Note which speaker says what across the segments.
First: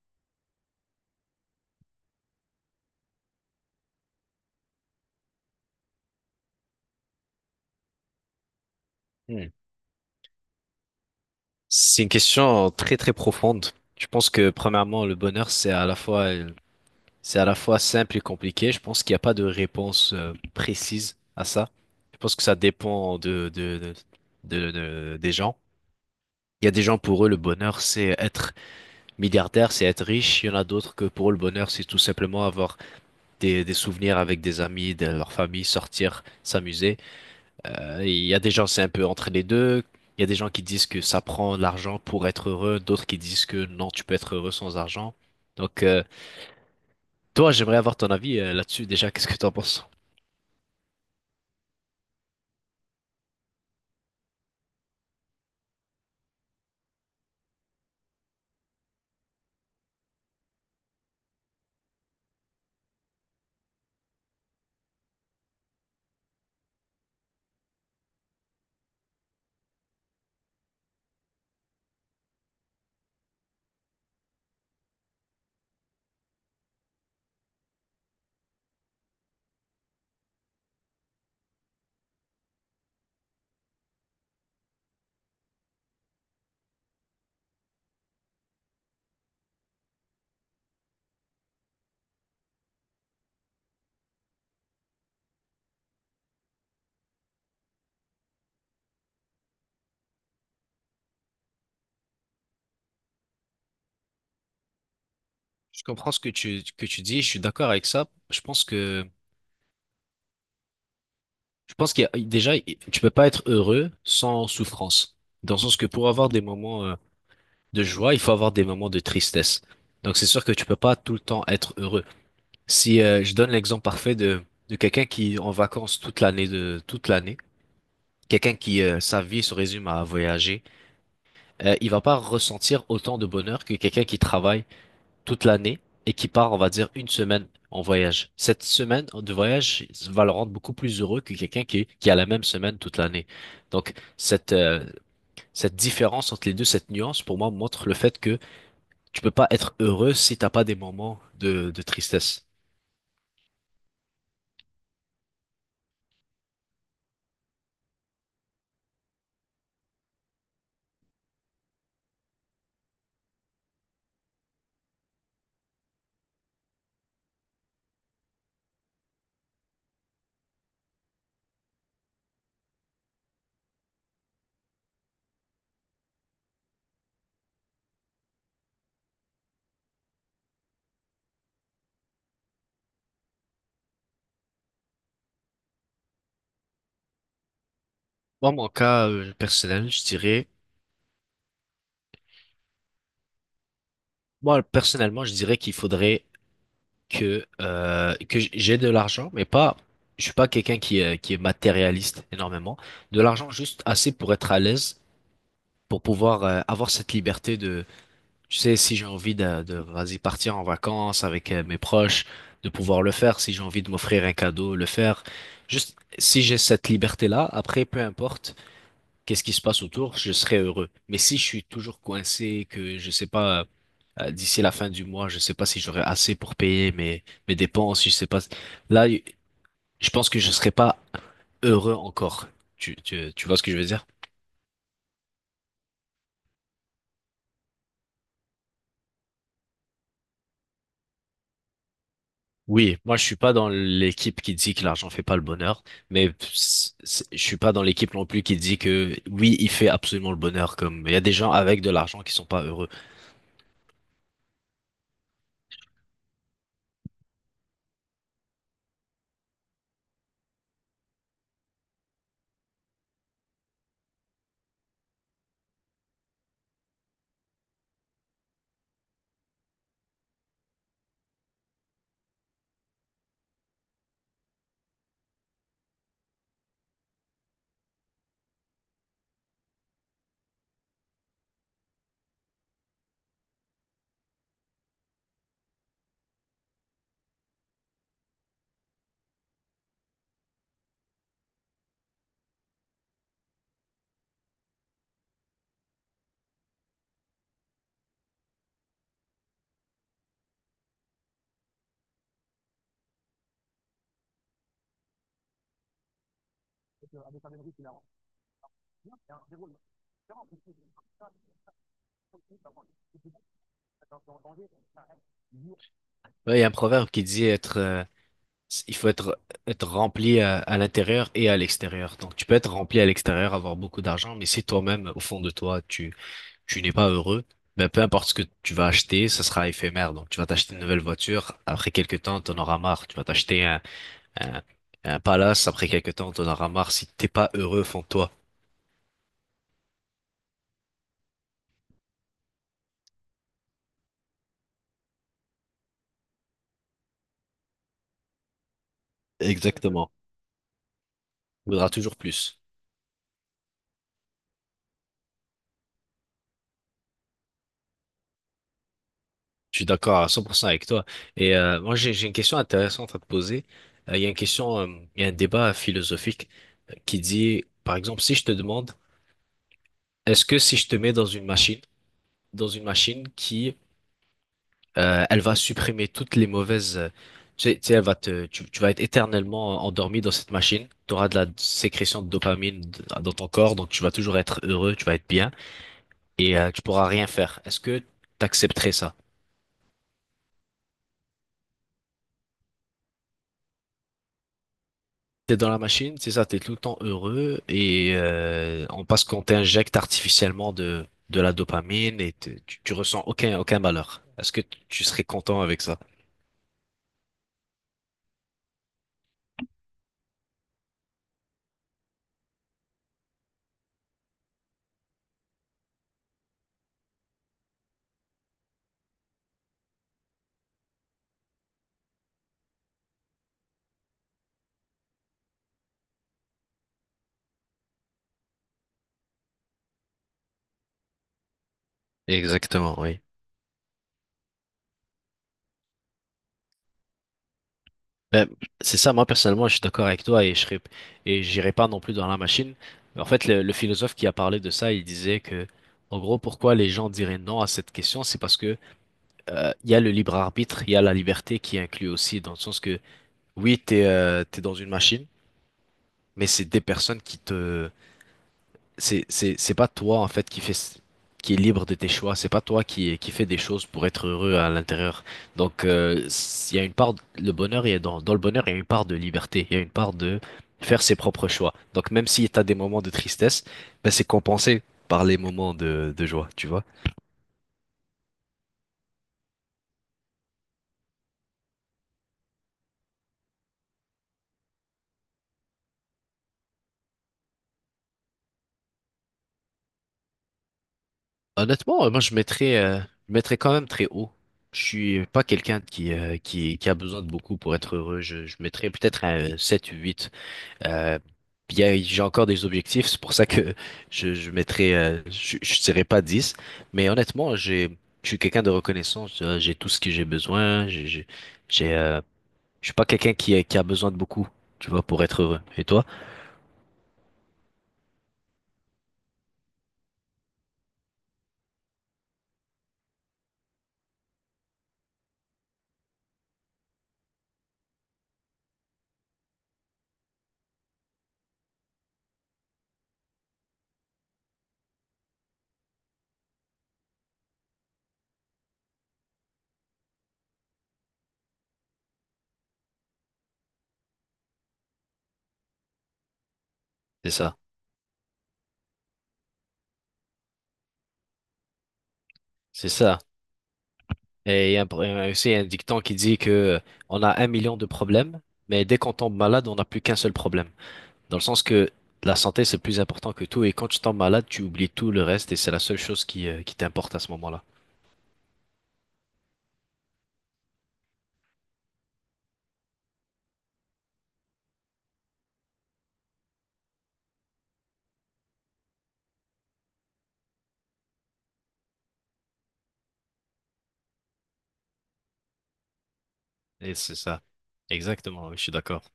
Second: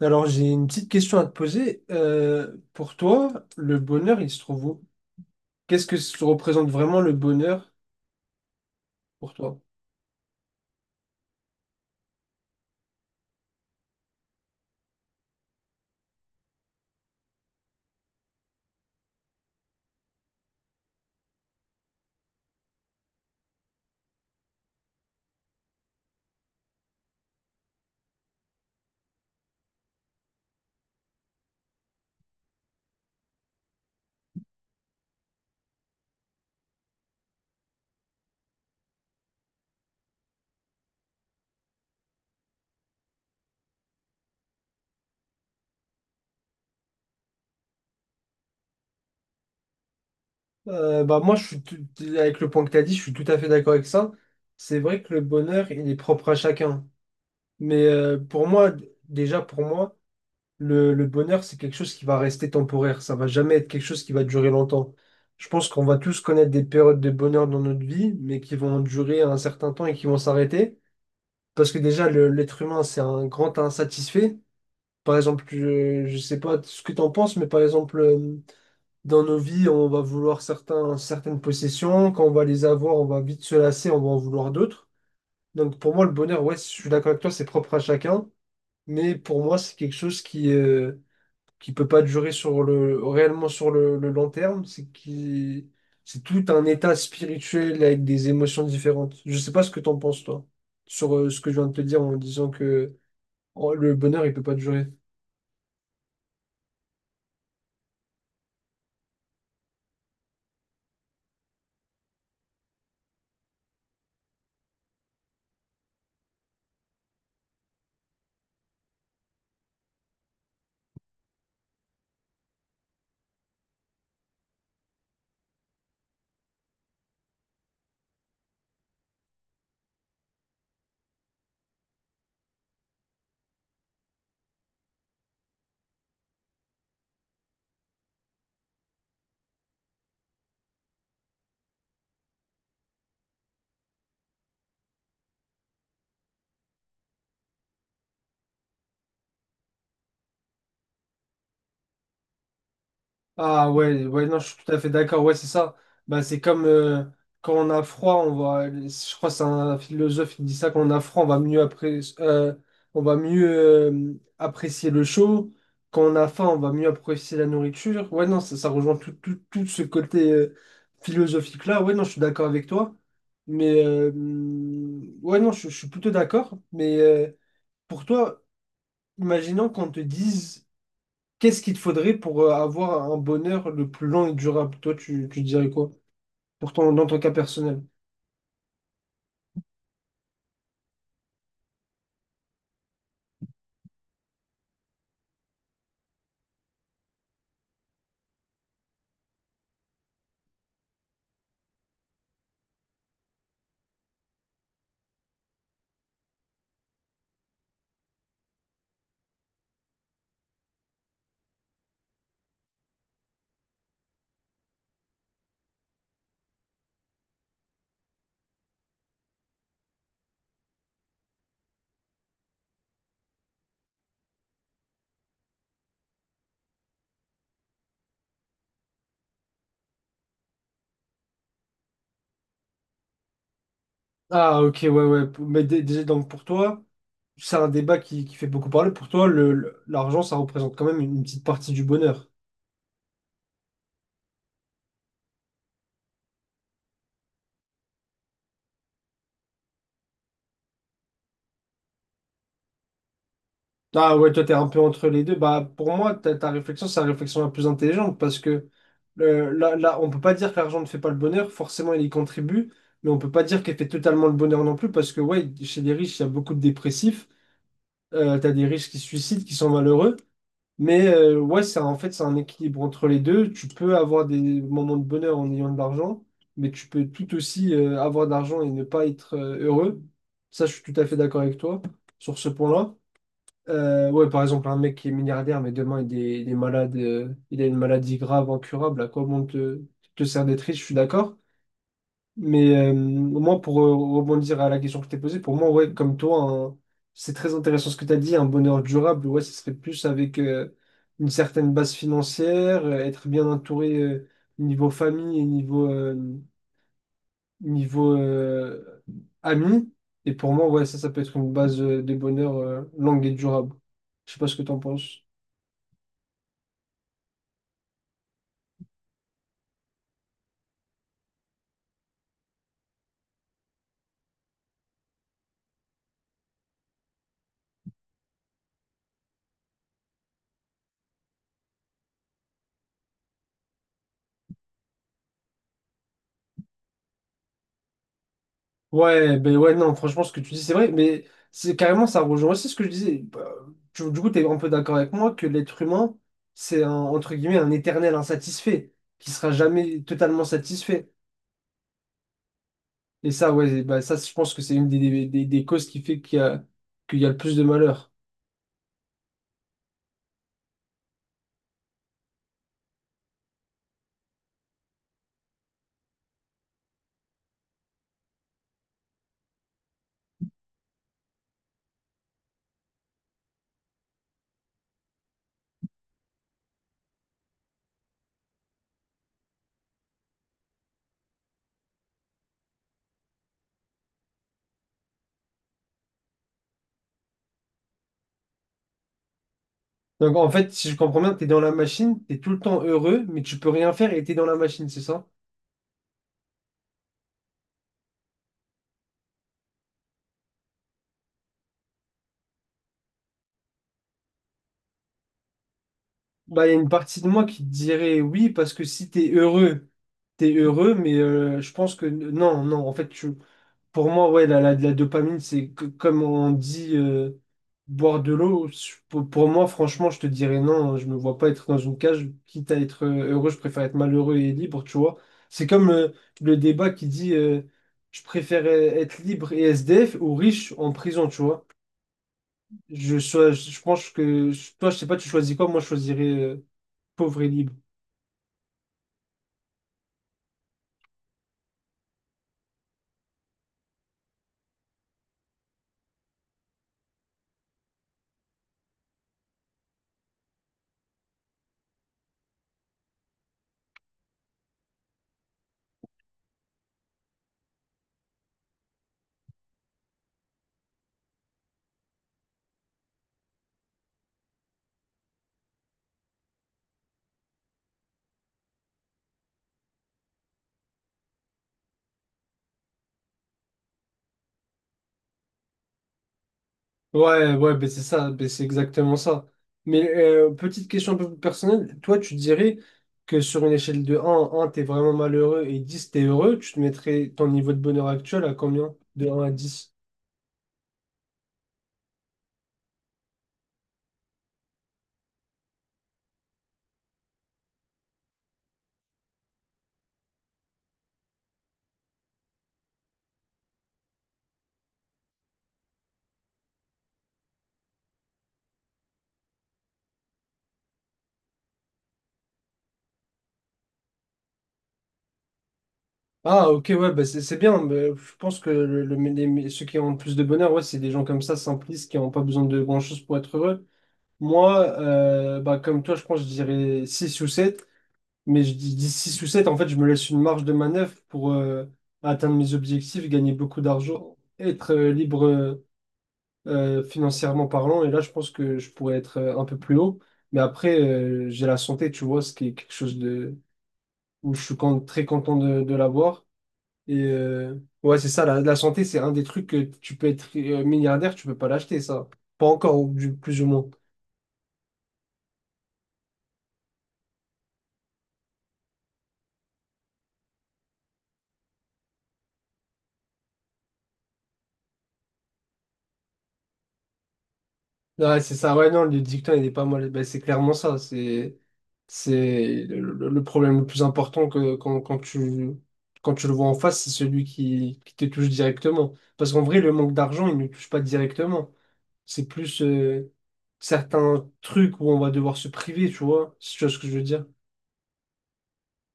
Speaker 1: Alors, j'ai une petite question à te poser. Pour toi, le bonheur, il se trouve où? Qu'est-ce que se représente vraiment le bonheur pour
Speaker 2: Hmm.
Speaker 1: toi?
Speaker 2: C'est une question très très profonde. Je pense que premièrement, le bonheur, c'est à la fois, c'est à la fois simple et compliqué. Je pense qu'il n'y a pas de réponse précise à ça. Je pense que ça dépend de- des gens. Il y a des gens pour eux, le bonheur, c'est être milliardaire, c'est être riche. Il y en a d'autres que pour eux, le bonheur, c'est tout simplement avoir des souvenirs avec des amis, de leur famille, sortir, s'amuser. Il y a des gens, c'est un peu entre les deux. Il y a des gens qui disent que ça prend de l'argent pour être heureux, d'autres qui disent que non, tu peux être heureux sans argent. Donc, toi, j'aimerais avoir ton avis là-dessus déjà. Qu'est-ce que tu en penses?
Speaker 1: Bah moi, je suis avec le point que tu as dit, je suis tout à fait d'accord avec ça. C'est vrai que le bonheur, il est propre à chacun. Mais pour moi, déjà pour moi, le bonheur, c'est quelque chose qui va rester temporaire. Ça va jamais être quelque chose qui va durer longtemps. Je pense qu'on va tous connaître des périodes de bonheur dans notre vie, mais qui vont durer un certain temps et qui vont s'arrêter. Parce que déjà, l'être humain, c'est un grand insatisfait. Par exemple, je sais pas ce que tu en penses, mais par exemple, dans nos vies, on va vouloir certaines possessions. Quand on va les avoir, on va vite se lasser, on va en vouloir d'autres. Donc pour moi, le bonheur, ouais, je suis d'accord avec toi, c'est propre à chacun. Mais pour moi, c'est quelque chose qui peut pas durer sur réellement sur le long terme, c'est tout un état spirituel avec des émotions différentes. Je sais pas ce que t'en penses, toi, sur ce que je viens de te dire en disant que oh, le bonheur, il peut pas durer.
Speaker 2: Je comprends ce que tu dis, je suis d'accord avec ça. Je pense qu'il y a, déjà, tu peux pas être heureux sans souffrance. Dans le sens que pour avoir des moments de joie, il faut avoir des moments de tristesse. Donc c'est sûr que tu peux pas tout le temps être heureux. Si je donne l'exemple parfait de quelqu'un qui est en vacances toute l'année de toute l'année, quelqu'un qui, sa vie se résume à voyager, il va pas ressentir autant de bonheur que quelqu'un qui travaille toute l'année et qui part, on va dire, une semaine en voyage. Cette semaine de voyage va le rendre beaucoup plus heureux que quelqu'un qui a la même semaine toute l'année. Donc, cette différence entre les deux, cette nuance, pour moi, montre le fait que tu peux pas être heureux si t'as pas des moments de tristesse.
Speaker 1: Ah ouais, ouais, non, je suis tout à fait d'accord, ouais, c'est ça. Bah, c'est comme quand on a froid, je crois que c'est un philosophe qui dit ça, quand on a froid, on va mieux apprécier le chaud. Quand on a faim, on va mieux apprécier la nourriture. Ouais, non, ça rejoint tout ce côté philosophique-là. Ouais, non, je suis d'accord avec toi. Mais ouais, non, je suis plutôt d'accord. Mais pour toi, imaginons qu'on te dise, qu'est-ce qu'il te faudrait pour avoir un bonheur le plus long et durable? Toi, tu dirais quoi? Dans ton cas personnel.
Speaker 2: Moi, mon cas personnel, je dirais, moi, personnellement, je dirais qu'il faudrait que j'ai de l'argent, mais pas, je suis pas quelqu'un qui est matérialiste énormément. De l'argent juste assez pour être à l'aise, pour pouvoir avoir cette liberté de, tu sais, si j'ai envie de vas-y, partir en vacances avec mes proches, de pouvoir le faire. Si j'ai envie de m'offrir un cadeau, le faire. Juste, si j'ai cette liberté-là, après, peu importe qu'est-ce qui se passe autour, je serai heureux. Mais si je suis toujours coincé, que je sais pas, d'ici la fin du mois, je sais pas si j'aurai assez pour payer mes dépenses, je sais pas. Là, y- je pense que je serai pas heureux encore. Tu vois ce que je veux dire?
Speaker 1: Ah, ok, ouais, ouais. Mais déjà, donc pour toi, c'est un débat qui fait beaucoup parler. Pour toi, l'argent, ça représente quand même une petite partie du bonheur.
Speaker 2: Oui, moi je suis pas dans l'équipe qui dit que l'argent fait pas le bonheur, mais je suis pas dans l'équipe non plus qui dit que oui, il fait absolument le bonheur. Comme il y a des gens avec de l'argent qui sont pas heureux.
Speaker 1: Ah ouais, toi, t'es un peu entre les deux. Bah, pour moi, ta réflexion, c'est la réflexion la plus intelligente parce que là, on peut pas dire que l'argent ne fait pas le bonheur. Forcément, il y contribue, mais on peut pas dire qu'il fait totalement le bonheur non plus parce que, ouais, chez les riches, il y a beaucoup de dépressifs. T'as des riches qui se suicident, qui sont malheureux. Mais ouais, c'est en fait, c'est un équilibre entre les deux. Tu peux avoir des moments de bonheur en ayant de l'argent, mais tu peux tout aussi avoir de l'argent et ne pas être heureux. Ça, je suis tout à fait d'accord avec toi sur ce point-là. Ouais, par exemple, un mec qui est milliardaire, mais demain, il est malade, il a une maladie grave, incurable, à quoi bon te sert d'être riche, je suis d'accord. Mais moi, pour rebondir à la question que je t'ai posée, pour moi, ouais, comme toi, c'est très intéressant ce que tu as dit, un bonheur durable, ouais, ce serait plus avec une certaine base financière, être bien entouré niveau famille et niveau, niveau amis. Et pour moi, ouais, ça peut être une base de bonheur longue et durable. Je sais pas ce que tu en penses.
Speaker 2: Ouais, il y a un proverbe qui dit être , il faut être, être rempli à l'intérieur et à l'extérieur. Donc, tu peux être rempli à l'extérieur, avoir beaucoup d'argent, mais si toi-même, au fond de toi, tu n'es pas heureux, ben, peu importe ce que tu vas acheter, ça sera éphémère. Donc, tu vas t'acheter une nouvelle voiture. Après quelques temps, t'en auras marre. Tu vas t'acheter un, un palace. Après quelques temps, t'en auras marre si t'es pas heureux au fond de toi.
Speaker 1: Ouais, ben ouais, non, franchement, ce que tu dis, c'est vrai, mais c'est carrément, ça rejoint aussi ce que je disais. Bah, du coup, tu es un peu d'accord avec moi que l'être humain, c'est un, entre guillemets, un éternel insatisfait, qui sera jamais
Speaker 2: Exactement.
Speaker 1: totalement satisfait.
Speaker 2: Tu voudras toujours plus.
Speaker 1: Et ça, ouais, bah, ça, je pense que c'est une des causes qui fait qu'il y a le plus de malheur.
Speaker 2: Je suis d'accord à 100% avec toi. Et moi, j'ai une question intéressante à te poser. Il y a une question, il y a un débat philosophique qui dit, par exemple, si je te demande, est-ce que si je te mets dans une machine qui, elle va supprimer toutes les mauvaises, elle va tu, tu vas être éternellement endormi dans cette machine, tu auras de la sécrétion de dopamine dans ton corps, donc tu vas toujours être heureux, tu vas être bien, et tu pourras rien faire. Est-ce que tu accepterais ça?
Speaker 1: Donc, en fait, si je comprends bien, tu es dans la machine, tu es tout le temps heureux, mais tu peux rien faire et tu es dans la machine, c'est ça?
Speaker 2: T'es dans la machine, c'est ça, t'es tout le temps heureux et parce qu'on t'injecte artificiellement de la dopamine et tu ressens aucun malheur. Est-ce que tu serais content avec ça?
Speaker 1: Bah, il y a une partie de moi qui te dirait oui, parce que si tu es heureux, t'es heureux, mais je pense que non, non, en fait, pour moi, ouais, la dopamine, comme on dit boire de l'eau. Pour moi, franchement, je te dirais non, hein. Je me vois pas être dans une cage. Quitte à être heureux, je préfère être malheureux et libre, tu vois. C'est comme le débat qui dit je préfère être libre et SDF ou riche en prison, tu vois.
Speaker 2: Exactement,
Speaker 1: Je,
Speaker 2: oui.
Speaker 1: sois- je, pense que toi, je sais pas, tu choisis quoi? Moi, je choisirais pauvre et libre.
Speaker 2: Ben, c'est ça, moi personnellement, je suis d'accord avec toi et et j'irai pas non plus dans la machine. En fait, le philosophe qui a parlé de ça, il disait que, en gros, pourquoi les gens diraient non à cette question, c'est parce que il y a le libre arbitre, il y a la liberté qui est inclue aussi, dans le sens que oui, t'es dans une machine, mais c'est des personnes qui te... c'est pas toi, en fait, qui est libre de tes choix. C'est pas toi qui fait des choses pour être heureux à l'intérieur. Donc, il y a une part, le bonheur, il y a dans le bonheur, il y a une part de liberté. Il y a une part de faire ses propres choix. Donc, même si tu as des moments de tristesse, ben, c'est compensé par les moments de joie, tu vois.
Speaker 1: Ouais, ouais, ben c'est ça, ben c'est exactement ça. Mais petite question un peu plus personnelle, toi tu dirais que sur une échelle de 1 un, t'es vraiment malheureux et 10, t'es heureux, tu te mettrais ton niveau de bonheur actuel à combien? De un à dix.
Speaker 2: Honnêtement, moi, je mettrais quand même très haut. Je suis pas quelqu'un qui a besoin de beaucoup pour être heureux. Je mettrais peut-être un 7 ou 8. Euh, puis, j'ai encore des objectifs, c'est pour ça que je mettrai, je dirais pas dix, mais honnêtement, je suis quelqu'un de reconnaissant, j'ai tout ce que j'ai besoin, j'ai, euh, je suis pas quelqu'un qui a besoin de beaucoup, tu vois, pour être heureux. Et toi?
Speaker 1: Ah ok, ouais, ben c'est bien, ben, je pense que ceux qui ont le plus de bonheur, ouais, c'est des gens comme ça, simplistes, qui n'ont pas besoin de grand-chose pour être heureux. Moi, bah, comme toi, je pense je dirais 6 ou 7. Mais je dis 6 ou 7 en fait, je me laisse une marge de manœuvre pour atteindre mes objectifs, gagner beaucoup d'argent, être libre financièrement parlant. Et là, je pense que je pourrais être un peu plus haut. Mais après, j'ai la santé, tu vois, ce qui est quelque chose de, où je suis très content de l'avoir. Et
Speaker 2: C'est ça,
Speaker 1: ouais, c'est ça, la santé, c'est un des trucs que tu peux être milliardaire, tu peux pas l'acheter, ça. Pas
Speaker 2: c'est
Speaker 1: encore, ou
Speaker 2: ça.
Speaker 1: plus ou moins.
Speaker 2: Et il y a aussi un dicton qui dit que on a 1 000 000 de problèmes, mais dès qu'on tombe malade, on n'a plus qu'un seul problème. Dans le sens que la santé, c'est plus important que tout, et quand tu tombes malade, tu oublies tout le reste, et c'est la seule chose qui t'importe à ce moment-là.
Speaker 1: Ouais, c'est ça, ouais, non, le dicton, il est pas mal. Ben, c'est clairement ça. C'est le problème le plus important que, quand, quand tu le vois en face, c'est celui qui te touche directement. Parce qu'en vrai, le manque d'argent, il ne touche pas directement. C'est plus certains trucs où on va devoir se priver, tu vois. Si tu vois
Speaker 2: Et
Speaker 1: ce que je
Speaker 2: c'est
Speaker 1: veux
Speaker 2: ça.
Speaker 1: dire.
Speaker 2: Exactement, oui, je suis d'accord.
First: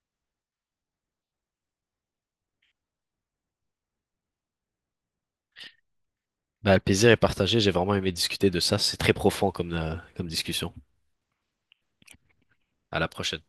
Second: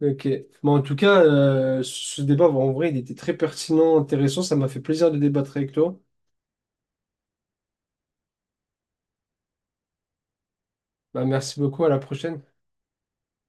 Speaker 1: Ok. Mais en tout cas, ce débat, en vrai, il était très pertinent, intéressant. Ça m'a fait plaisir de débattre avec toi.
Speaker 2: Bah, le plaisir est partagé. J'ai vraiment aimé discuter de ça. C'est très profond comme, comme discussion.
Speaker 1: Bah, merci beaucoup, à la prochaine.
Speaker 2: À la prochaine.